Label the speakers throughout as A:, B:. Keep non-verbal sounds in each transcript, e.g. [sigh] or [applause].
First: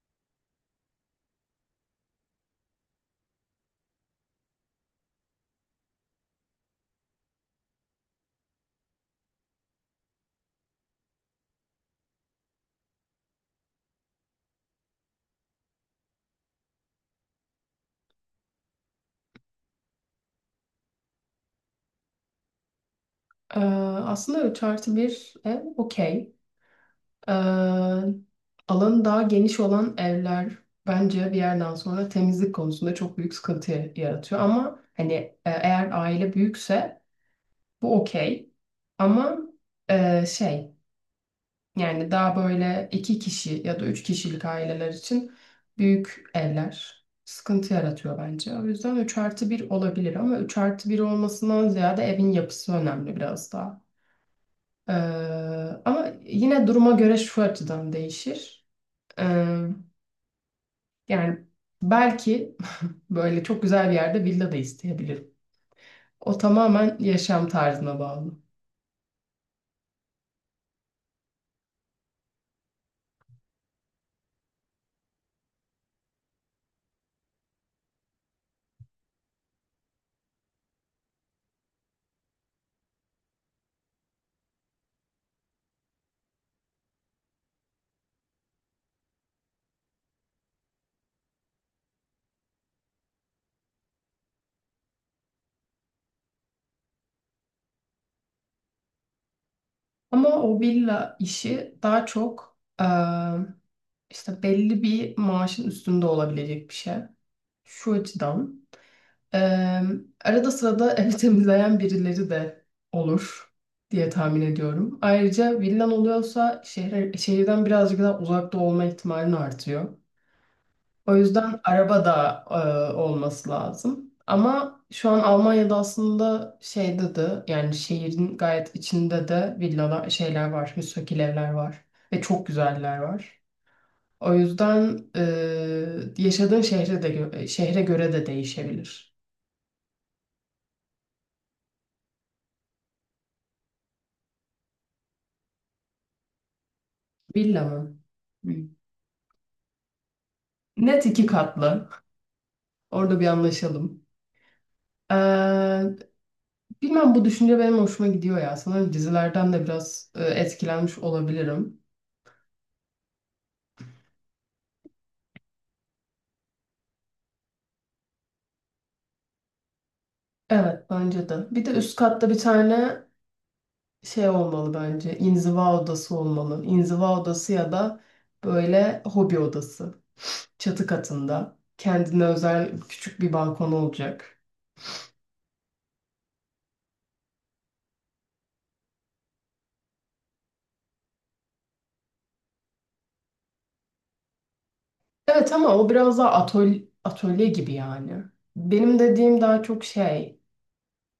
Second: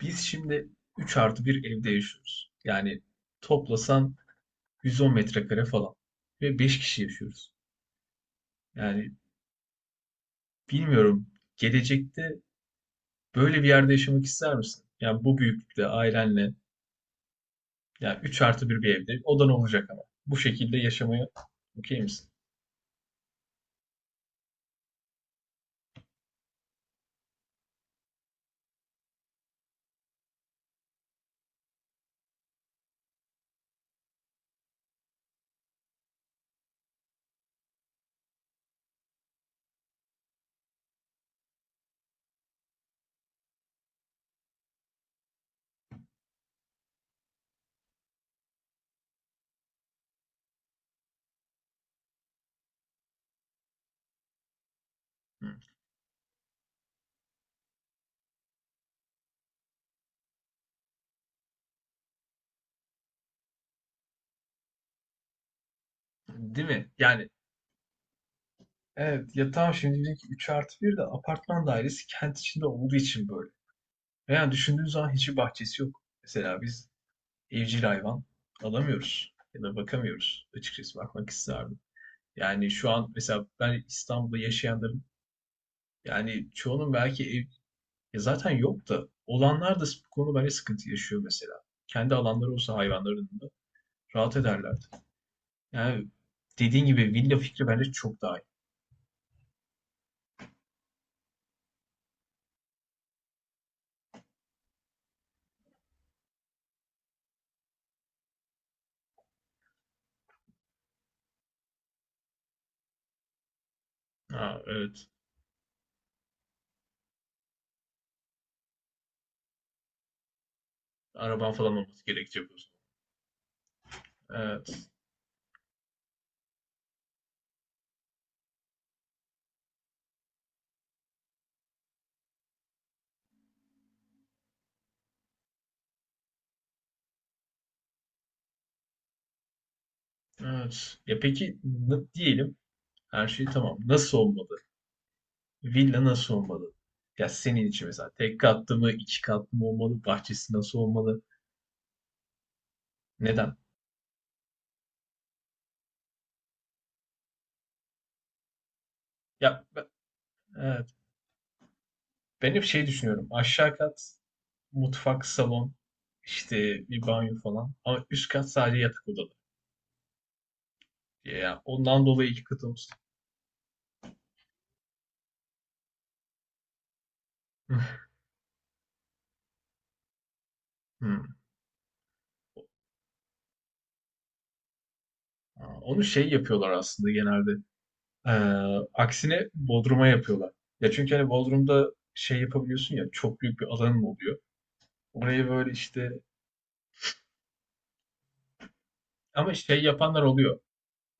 A: Biz şimdi 3 artı bir evde yaşıyoruz. Yani toplasan 110 metrekare falan. Ve 5 kişi yaşıyoruz. Yani bilmiyorum gelecekte böyle bir yerde yaşamak ister misin? Yani bu büyüklükte ailenle yani 3 artı bir evde odan olacak ama. Bu şekilde yaşamaya okey misin?
B: Ee, Aslında 3 artı 1 ev okey. Ee, Alanı daha geniş olan evler bence bir yerden sonra temizlik konusunda çok büyük sıkıntı yaratıyor. Ama hani eğer aile büyükse bu okey. Ama e, şey yani daha böyle 2 kişi ya da 3 kişilik aileler için büyük evler sıkıntı yaratıyor bence. O yüzden 3 artı 1 olabilir ama 3 artı 1 olmasından ziyade evin yapısı önemli biraz daha. Ee,
A: Hı.
B: Ama yine duruma göre şu açıdan değişir. Ee, Yani belki [laughs] böyle çok güzel bir yerde villa da isteyebilirim. O
A: Değil mi?
B: tamamen
A: Yani
B: yaşam tarzına bağlı.
A: evet ya tamam şimdi bizimki 3 artı bir de apartman dairesi kent içinde olduğu için böyle. Yani düşündüğün zaman hiçbir bahçesi yok. Mesela biz evcil hayvan alamıyoruz ya da bakamıyoruz. Açıkçası bakmak isterdim. Yani şu an mesela ben İstanbul'da yaşayanların yani çoğunun belki ev ya zaten yok da olanlar da bu konu böyle sıkıntı yaşıyor mesela. Kendi alanları olsa hayvanların da rahat ederlerdi. Yani dediğin gibi villa fikri bence çok daha iyi.
B: Ama o villa işi daha çok işte belli bir maaşın üstünde olabilecek bir şey. Şu açıdan. Eee, Arada sırada [laughs] evi temizleyen birileri de olur diye tahmin
A: Ha,
B: ediyorum.
A: evet.
B: Ayrıca villan oluyorsa şehirden birazcık daha uzakta olma ihtimalin artıyor. O
A: Araban
B: yüzden
A: falan
B: araba
A: olması gerekecek
B: da
A: o zaman.
B: olması lazım. Ama
A: Evet.
B: şu an Almanya'da aslında şeyde de yani şehrin gayet içinde de villalar şeyler var, müstakil evler var ve çok güzeller var. O yüzden yaşadığın şehre de şehre göre de değişebilir.
A: Evet. Ya peki diyelim, her şey tamam. Nasıl olmalı? Villa nasıl olmalı? Ya
B: Villa
A: senin için
B: mı?
A: mesela tek
B: Hı.
A: katlı mı, iki katlı mı olmalı? Bahçesi nasıl
B: Net
A: olmalı?
B: iki katlı. Orada bir
A: Neden?
B: anlaşalım. Ee, Bilmem bu düşünce benim hoşuma gidiyor ya. Sanırım dizilerden de
A: Ya ben,
B: biraz
A: evet.
B: etkilenmiş olabilirim.
A: Ben hep şey düşünüyorum. Aşağı kat mutfak, salon, işte bir banyo falan. Ama üst kat sadece yatak odaları.
B: Evet, bence de.
A: Ya
B: Bir de üst
A: ondan
B: katta
A: dolayı
B: bir
A: iki kat olsun.
B: tane şey olmalı bence. İnziva odası olmalı. İnziva odası ya da
A: [laughs]
B: böyle hobi odası. Çatı
A: Hmm.
B: katında. Kendine özel küçük bir balkon olacak.
A: Aa, onu şey yapıyorlar aslında genelde. Ee, Aksine Bodrum'a yapıyorlar. Ya çünkü hani Bodrum'da şey yapabiliyorsun ya, çok büyük bir alanın oluyor. Oraya
B: Evet,
A: böyle
B: ama o
A: işte.
B: biraz daha atölye, atölye gibi yani. Benim dediğim
A: Ama
B: daha
A: şey
B: çok
A: yapanlar
B: şey.
A: oluyor.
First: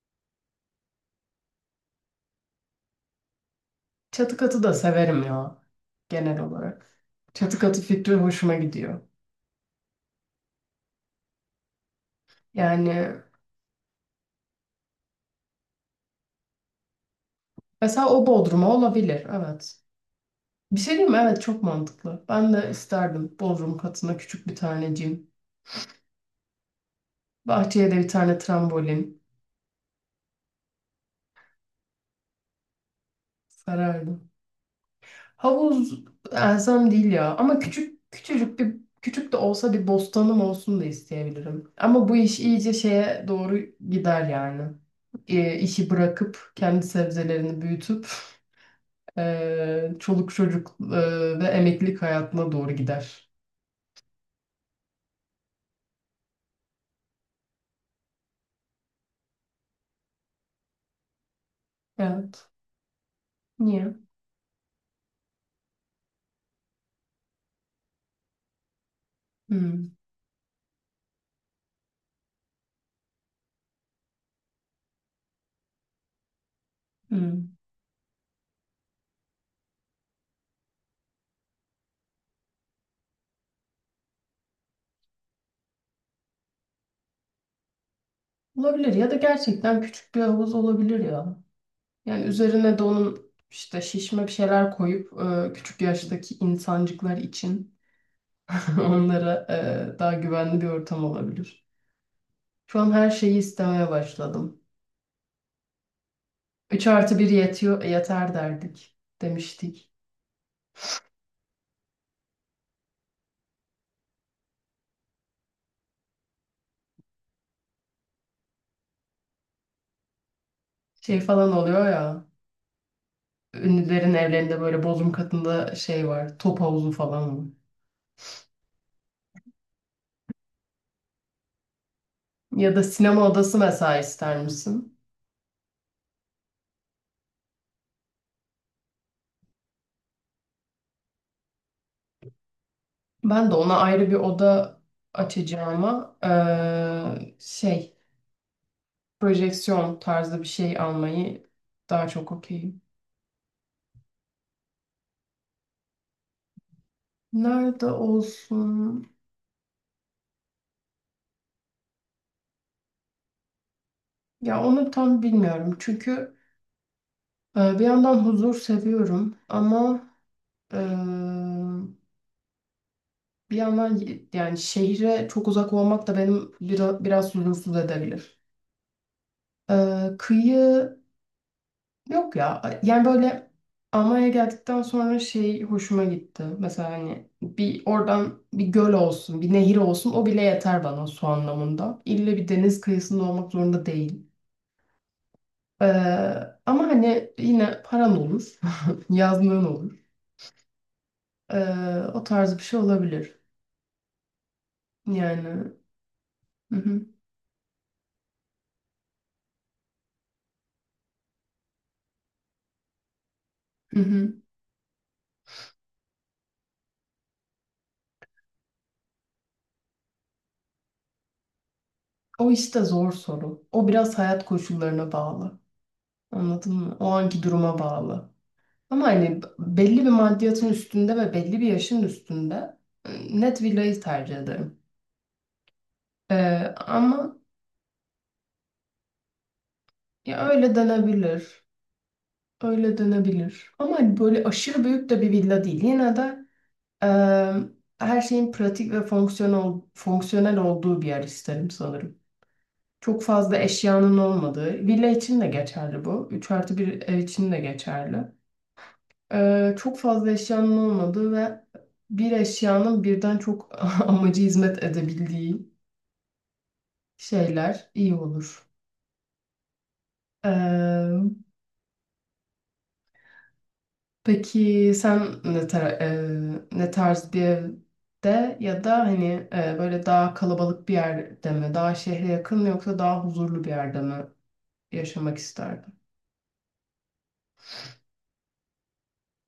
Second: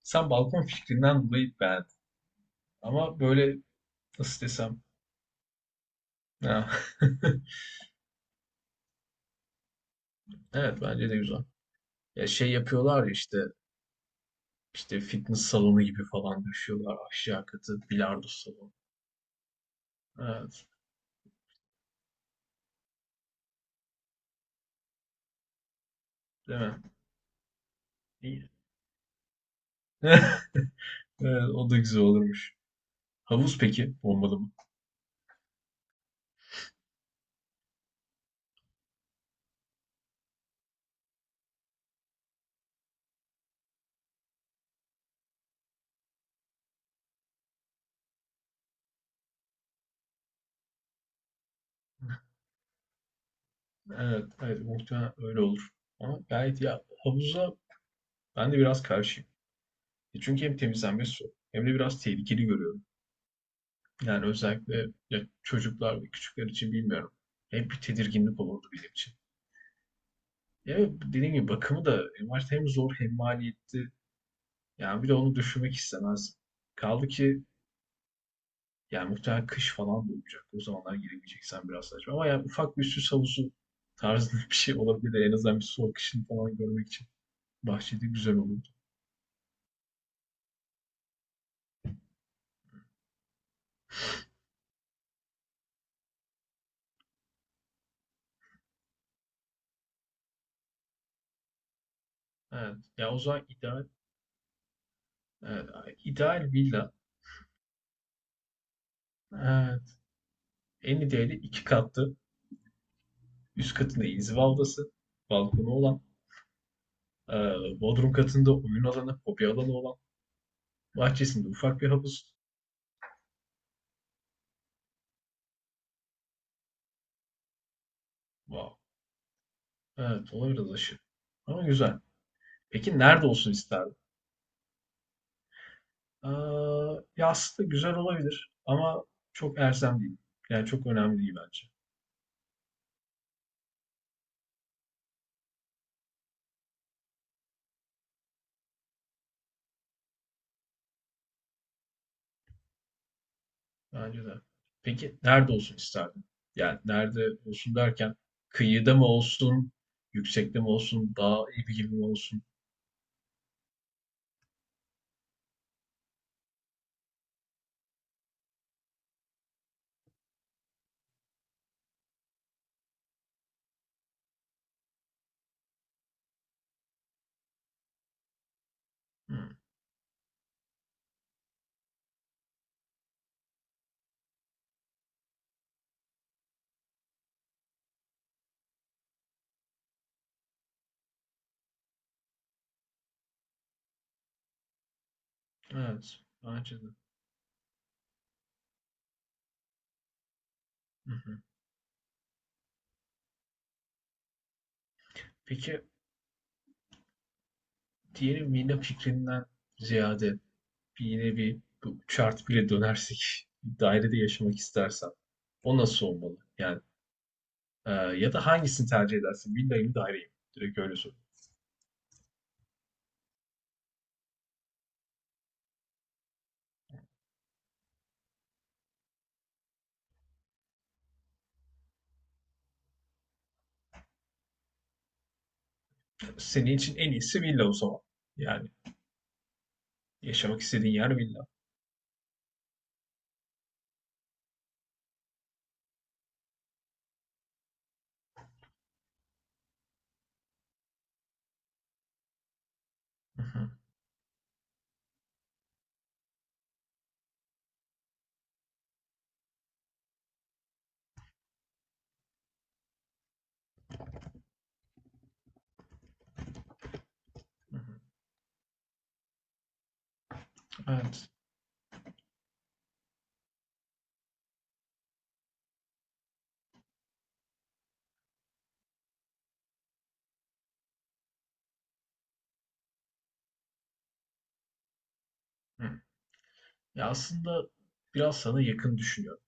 A: Sen balkon fikrinden dolayı beğendin. Ama böyle
B: Çatı
A: nasıl
B: katı da
A: desem.
B: severim ya genel
A: Ya.
B: olarak.
A: [laughs]
B: Çatı katı fikri hoşuma gidiyor.
A: Evet bence de güzel. Ya şey yapıyorlar ya
B: Yani
A: işte, işte fitness salonu gibi falan düşüyorlar aşağı katı
B: mesela o
A: bilardo salonu.
B: Bodrum'a olabilir, evet.
A: Evet.
B: Bir şey diyeyim mi? Evet, çok mantıklı. Ben de isterdim Bodrum katına küçük bir tane cim.
A: Değil mi?
B: Bahçeye de bir tane
A: İyi.
B: trambolin
A: [laughs] Evet, o da güzel olurmuş. Havuz peki
B: sarardım.
A: olmalı mı?
B: Havuz elzem değil ya ama küçük de olsa bir bostanım olsun da isteyebilirim. Ama bu iş iyice şeye doğru gider yani. İşi bırakıp kendi sebzelerini büyütüp çoluk çocuk ve emeklilik hayatına doğru gider.
A: Evet, evet muhtemelen öyle olur. Ama gayet ya havuza ben de biraz karşıyım. E çünkü hem temizlenmesi su hem de biraz tehlikeli
B: Evet.
A: görüyorum.
B: Niye?
A: Yani özellikle ya çocuklar ve küçükler için bilmiyorum. Hep bir tedirginlik olurdu benim için.
B: Hmm,
A: Ya dediğim gibi bakımı da en başta hem zor hem maliyetli. Yani bir de onu düşünmek istemez. Kaldı ki
B: hmm.
A: yani muhtemelen kış falan da olacak. O zamanlar giremeyeceksen biraz saçma. Ama yani ufak bir süs havuzu tarzında [laughs] bir şey olabilir. En azından bir soğuk kışını falan görmek için bahçede güzel olurdu.
B: Olabilir ya da gerçekten küçük bir havuz olabilir ya. Yani üzerine de onun işte şişme bir şeyler koyup küçük yaştaki insancıklar için [laughs] onlara daha güvenli bir ortam olabilir.
A: Evet.
B: Şu an her
A: Ya o
B: şeyi
A: zaman ideal,
B: istemeye başladım.
A: evet, ideal
B: 3
A: villa.
B: artı bir yetiyor, yeter derdik demiştik.
A: Evet. En ideali iki katlı. Üst katında inziva odası, balkonu olan. Ee, Bodrum katında oyun alanı, hobi alanı olan,
B: Şey
A: bahçesinde
B: falan
A: ufak
B: oluyor
A: bir
B: ya.
A: havuz.
B: Ünlülerin evlerinde böyle bodrum katında şey var. Top havuzu falan var.
A: Wow. Evet, olabilir dışı. Ama güzel.
B: Ya da
A: Peki nerede
B: sinema
A: olsun
B: odası
A: isterdin?
B: mesela ister misin?
A: Aa, ya aslında güzel olabilir ama çok erzem değil. Yani çok önemli değil bence.
B: Ben de ona ayrı bir oda açacağıma projeksiyon tarzı bir şey almayı daha çok okeyim.
A: Bence de. Peki nerede olsun isterdin? Yani nerede olsun
B: Nerede
A: derken kıyıda mı
B: olsun?
A: olsun, yüksekte mi olsun, dağ evi gibi mi olsun?
B: Ya onu tam bilmiyorum. Çünkü bir yandan huzur seviyorum ama eee, bir yandan yani şehre çok uzak olmak da benim biraz huzursuz edebilir.
A: Hmm,
B: Kıyı Yok ya, yani böyle Almanya'ya geldikten sonra şey hoşuma gitti. Mesela hani bir oradan bir göl olsun, bir nehir olsun, o bile yeter bana su anlamında. İlle bir deniz kıyısında olmak zorunda değil. Ee,
A: evet, bence
B: Ama
A: de.
B: hani yine paran olur, [laughs] yazlığın olur.
A: Hı hı.
B: Ee, O tarz bir şey olabilir. Yani
A: Peki
B: hı hı,
A: diyelim villa fikrinden ziyade yine bir bu chart bile dönersek bir
B: hı
A: dairede
B: hı.
A: yaşamak istersen o nasıl olmalı? Yani ya da hangisini tercih edersin? Villayı mı daireyi mi? Direkt öyle sor.
B: O işte zor soru. O biraz hayat koşullarına bağlı. Anladın mı? O anki duruma bağlı. Ama hani belli bir maddiyatın üstünde ve belli bir yaşın üstünde net villayı tercih ederim.
A: Senin için en
B: Ama
A: iyisi villa o zaman. Yani
B: ya
A: yaşamak
B: öyle
A: istediğin yer villa.
B: denebilir. Öyle denebilir. Ama hani böyle aşırı büyük de bir villa değil. Yine de e, her şeyin pratik ve fonksiyonel olduğu bir yer isterim sanırım. Çok fazla eşyanın olmadığı. Villa için de geçerli bu. 3 artı bir ev için de geçerli. Çok fazla eşyanın olmadığı ve bir eşyanın birden çok [laughs] amacı hizmet edebildiği şeyler
A: [laughs]
B: iyi olur. Ee,
A: Evet.
B: peki sen ne tarz bir evde ya da hani böyle daha kalabalık bir yerde mi, daha şehre yakın mı, yoksa daha huzurlu bir yerde mi yaşamak isterdin?
A: Ya aslında biraz sana yakın düşünüyorum.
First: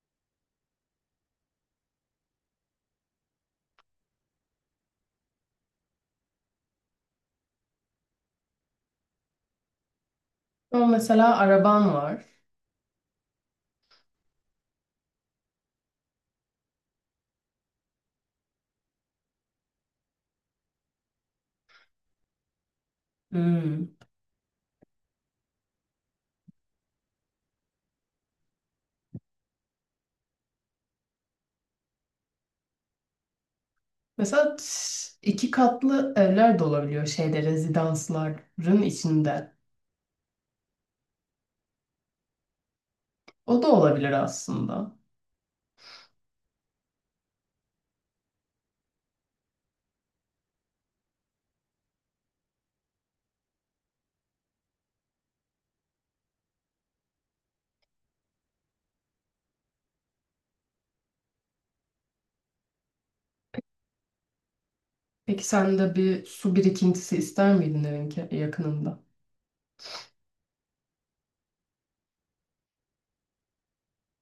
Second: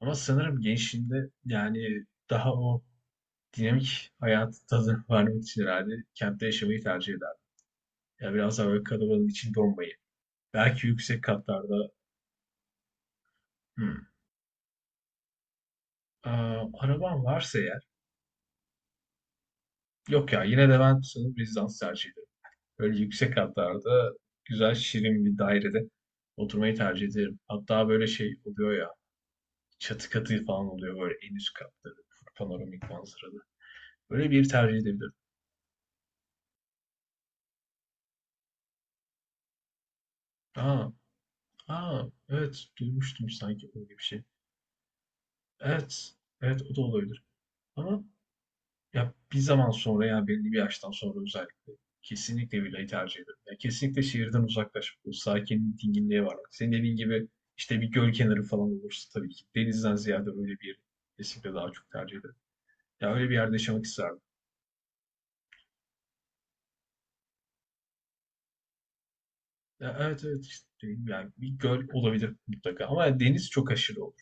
A: Ama sanırım gençliğinde yani daha o dinamik hayatı tadını vermek [laughs] için herhalde kentte yaşamayı tercih ederdim. Ya biraz daha böyle kalabalığın içinde olmayı.
B: Ama
A: Belki yüksek
B: mesela
A: katlarda.
B: araban var.
A: Hı. Ee, Arabam varsa eğer. Yok ya, yine de ben sanırım rezidans tercih ederim. Böyle yüksek
B: Hmm.
A: katlarda güzel şirin bir dairede oturmayı tercih ederim. Hatta böyle şey oluyor ya, çatı katı falan oluyor böyle en üst katları panoramik manzaralı. Böyle bir
B: Mesela
A: tercih edebilirim.
B: iki katlı evler de olabiliyor şeyde rezidansların içinde.
A: Aa, aa evet duymuştum
B: O da
A: sanki öyle bir
B: olabilir
A: şey.
B: aslında.
A: Evet, evet o da olabilir. Ama ya bir zaman sonra yani belli bir yaştan sonra özellikle kesinlikle villayı tercih ederim. Ya kesinlikle şehirden uzaklaşıp bu sakinlik, dinginliğe varmak. Senin dediğin gibi işte bir göl kenarı falan olursa tabii ki denizden ziyade öyle bir yeri kesinlikle daha çok tercih ederim. Ya öyle bir yerde yaşamak isterdim.
B: Peki sen de bir su birikintisi ister miydin evin yakınında?
A: Ya evet, evet işte dediğim gibi, yani bir göl olabilir mutlaka ama deniz çok aşırı olur.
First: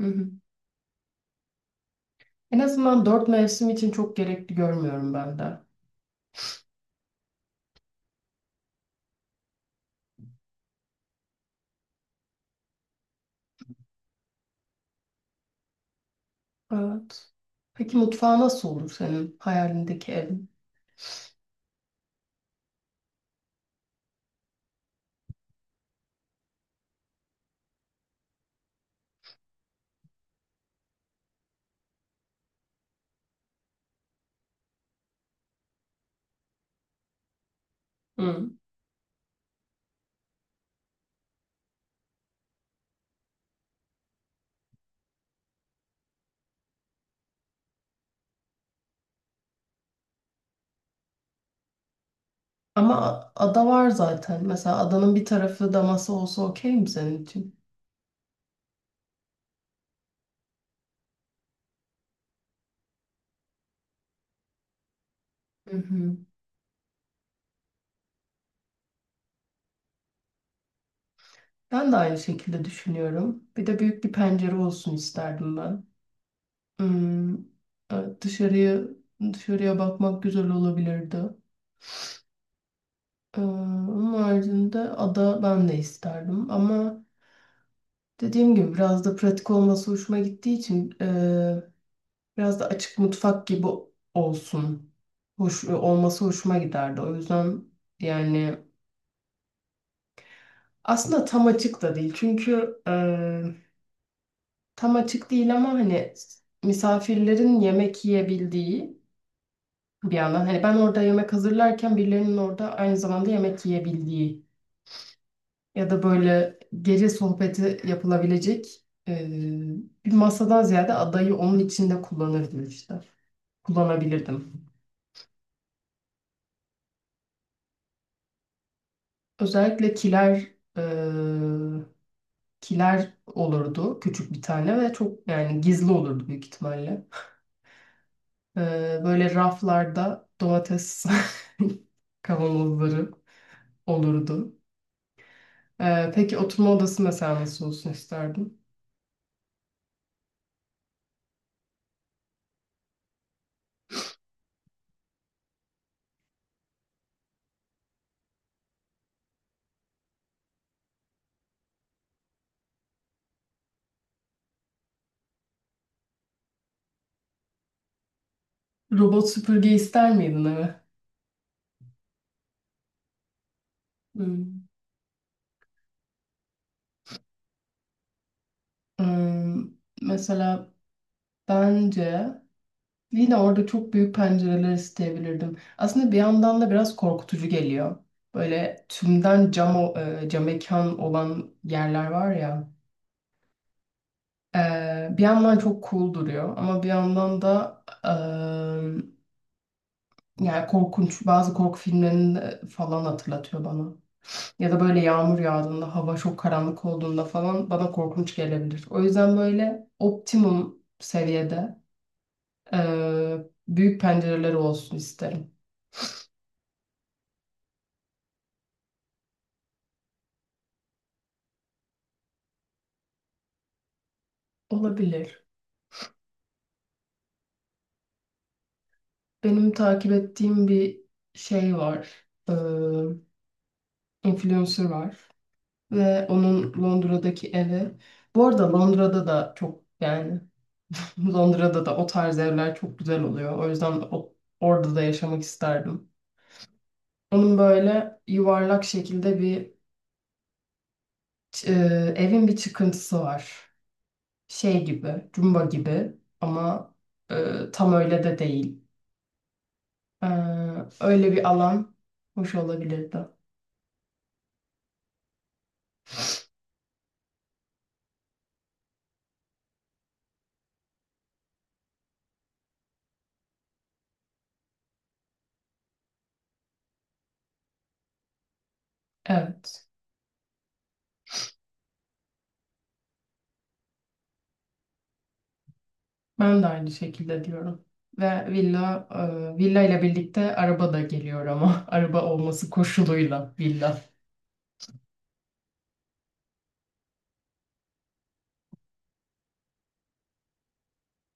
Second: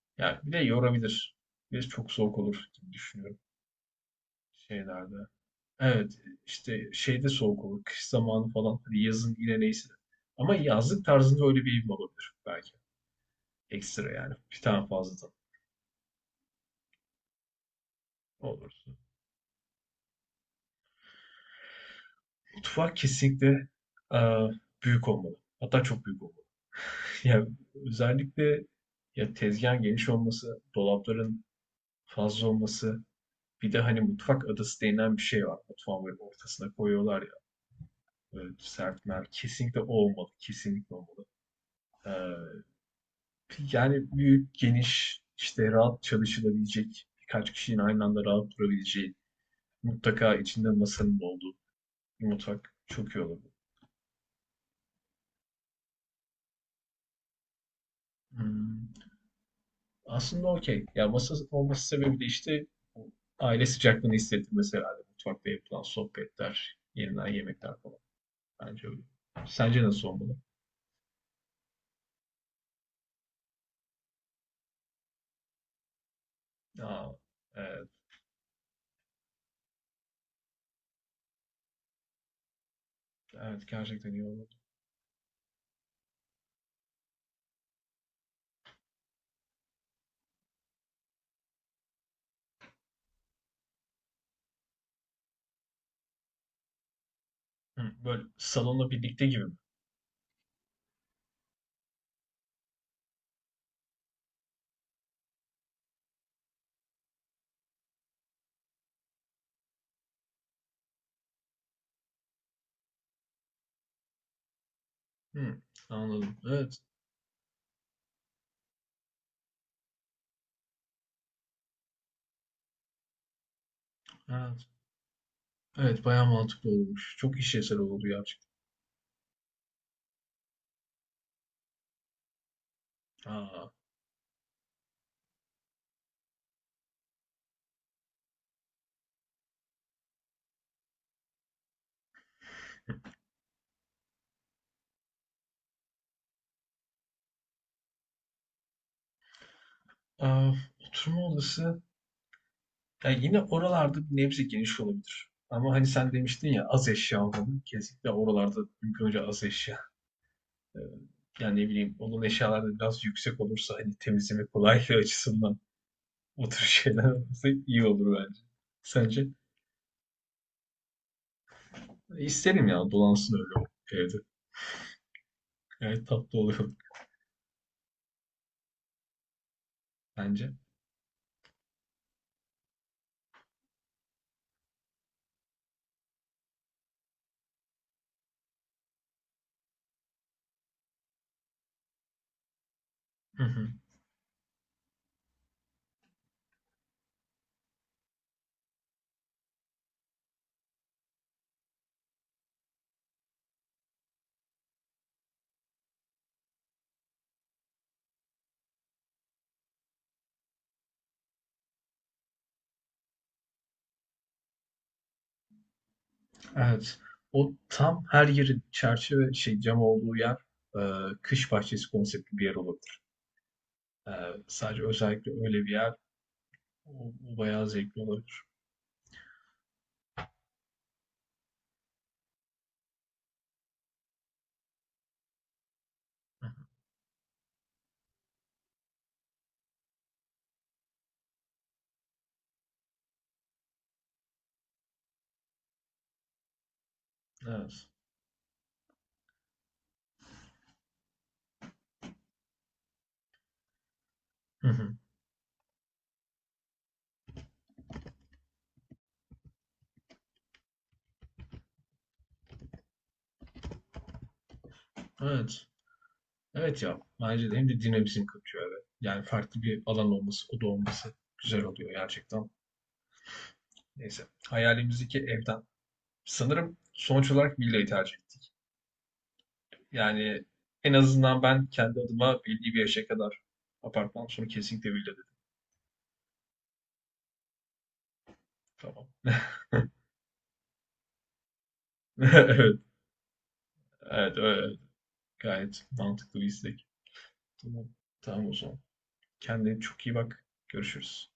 B: Hı hı.
A: Yani bir de yorabilir. Bir de çok soğuk
B: En
A: olur gibi
B: azından dört
A: düşünüyorum
B: mevsim için çok gerekli görmüyorum
A: şeylerde.
B: ben de.
A: Evet, işte şeyde soğuk olur, kış zamanı falan, hani yazın yine neyse. Ama yazlık tarzında öyle bir evim olabilir belki. Ekstra yani, bir tane fazladan
B: Evet. Peki mutfağı nasıl
A: olur.
B: olur senin hayalindeki evin?
A: Mutfak kesinlikle eee, büyük olmalı. Hatta çok büyük olmalı. [laughs] Yani özellikle ya tezgahın geniş olması, dolapların fazla olması, bir de hani mutfak adası denilen bir şey var. Mutfağın böyle ortasına koyuyorlar ya,
B: Hı.
A: böyle sert mer. Kesinlikle o olmalı, kesinlikle olmalı. Eee Yani büyük, geniş, işte rahat çalışılabilecek, birkaç kişinin aynı anda rahat durabileceği, mutlaka içinde masanın da olduğu bir mutfak
B: Ama
A: çok iyi olurdu.
B: ada var zaten. Mesela adanın bir tarafı da masa olsa okey mi senin için?
A: Hmm. Aslında okey. Ya masa olması sebebi de işte o aile sıcaklığını hissettirmesi herhalde. Mutfakta
B: Hı
A: yapılan
B: hı.
A: sohbetler, yenilen yemekler falan. Bence öyle. Sence nasıl olmalı?
B: Ben de aynı şekilde düşünüyorum. Bir de büyük bir pencere olsun isterdim ben.
A: Aa,
B: Hmm,
A: evet,
B: evet, dışarıya bakmak güzel olabilirdi.
A: evet gerçekten
B: Onun
A: iyi olurdu.
B: haricinde ada ben de isterdim ama dediğim gibi biraz da pratik olması hoşuma gittiği için biraz da açık mutfak gibi olsun. Hoş, olması hoşuma giderdi. O yüzden
A: Hı, böyle
B: yani
A: salonla birlikte gibi mi?
B: aslında tam açık da değil. Çünkü tam açık değil ama hani misafirlerin yemek yiyebildiği, bir yandan hani ben orada yemek hazırlarken birilerinin orada aynı zamanda yemek yiyebildiği
A: Hı,
B: ya da
A: anladım.
B: böyle
A: Evet,
B: gece sohbeti yapılabilecek bir masadan ziyade adayı onun içinde kullanırdım işte.
A: evet.
B: Kullanabilirdim.
A: Evet bayağı mantıklı olmuş. Çok işlevsel oldu gerçekten.
B: Özellikle e, kiler
A: Aa,
B: olurdu küçük bir tane ve çok yani gizli olurdu büyük ihtimalle. E, Böyle raflarda domates [laughs] kavanozları olurdu. Peki oturma odası mesela nasıl olsun isterdin?
A: aa, oturma odası ya yine oralarda bir nebze geniş olabilir. Ama hani sen demiştin ya az eşya olmalı. Kesinlikle oralarda mümkün olunca az eşya. Ee, Yani ne bileyim onun eşyaları da biraz yüksek olursa hani temizleme kolaylığı açısından o tür [laughs] şeyler olursa iyi olur bence. Sence?
B: Robot süpürge ister miydin eve?
A: İsterim ya, dolansın öyle o evde.
B: Hmm.
A: Gayet tatlı oluyor
B: Hmm.
A: [laughs] bence.
B: Mesela Bence yine orada çok büyük pencereler isteyebilirdim. Aslında bir yandan da biraz korkutucu geliyor. Böyle tümden cam, cam mekan olan yerler var ya.
A: Hı hı.
B: Bir yandan çok cool duruyor ama bir yandan da yani korkunç bazı korku filmlerini de falan hatırlatıyor bana. Ya da böyle yağmur yağdığında, hava çok karanlık olduğunda falan bana korkunç gelebilir. O yüzden böyle optimum seviyede e, büyük pencereleri olsun isterim.
A: Evet. O tam her yeri çerçeve şey cam olduğu yer, e, kış bahçesi konseptli bir yer olabilir. E, Sadece özellikle
B: Olabilir.
A: öyle bir yer o, o bayağı zevkli olabilir.
B: Benim takip ettiğim bir şey var. Influencer var. Ve
A: Hı hı.
B: onun Londra'daki evi. Bu arada Londra'da da çok yani [laughs] Londra'da da o tarz evler çok güzel oluyor. O yüzden orada da yaşamak isterdim. Onun
A: Evet.
B: böyle yuvarlak şekilde bir ç- evin bir çıkıntısı var.
A: Hı
B: Şey
A: hı.
B: gibi, cumba gibi ama tam öyle de değil. Ee, Öyle bir alan hoş olabilirdi.
A: Evet. Evet ya bence de, hem de dinamizm katıyor eve. Yani farklı bir alan olması, oda olması güzel oluyor gerçekten. Neyse. Hayalimizdeki evden. Sanırım sonuç olarak villayı tercih ettim.
B: Evet.
A: Yani en azından ben kendi adıma belli bir yaşa kadar apartman, sonra kesinlikle villa dedim.
B: Ben de aynı şekilde diyorum. Ve
A: Tamam. [laughs]
B: villa ile birlikte araba da geliyor ama [laughs] araba olması
A: Evet.
B: koşuluyla villa.
A: Evet. Öyle. Gayet mantıklı bir istek. Tamam. Tamam o zaman. Kendine çok iyi bak. Görüşürüz.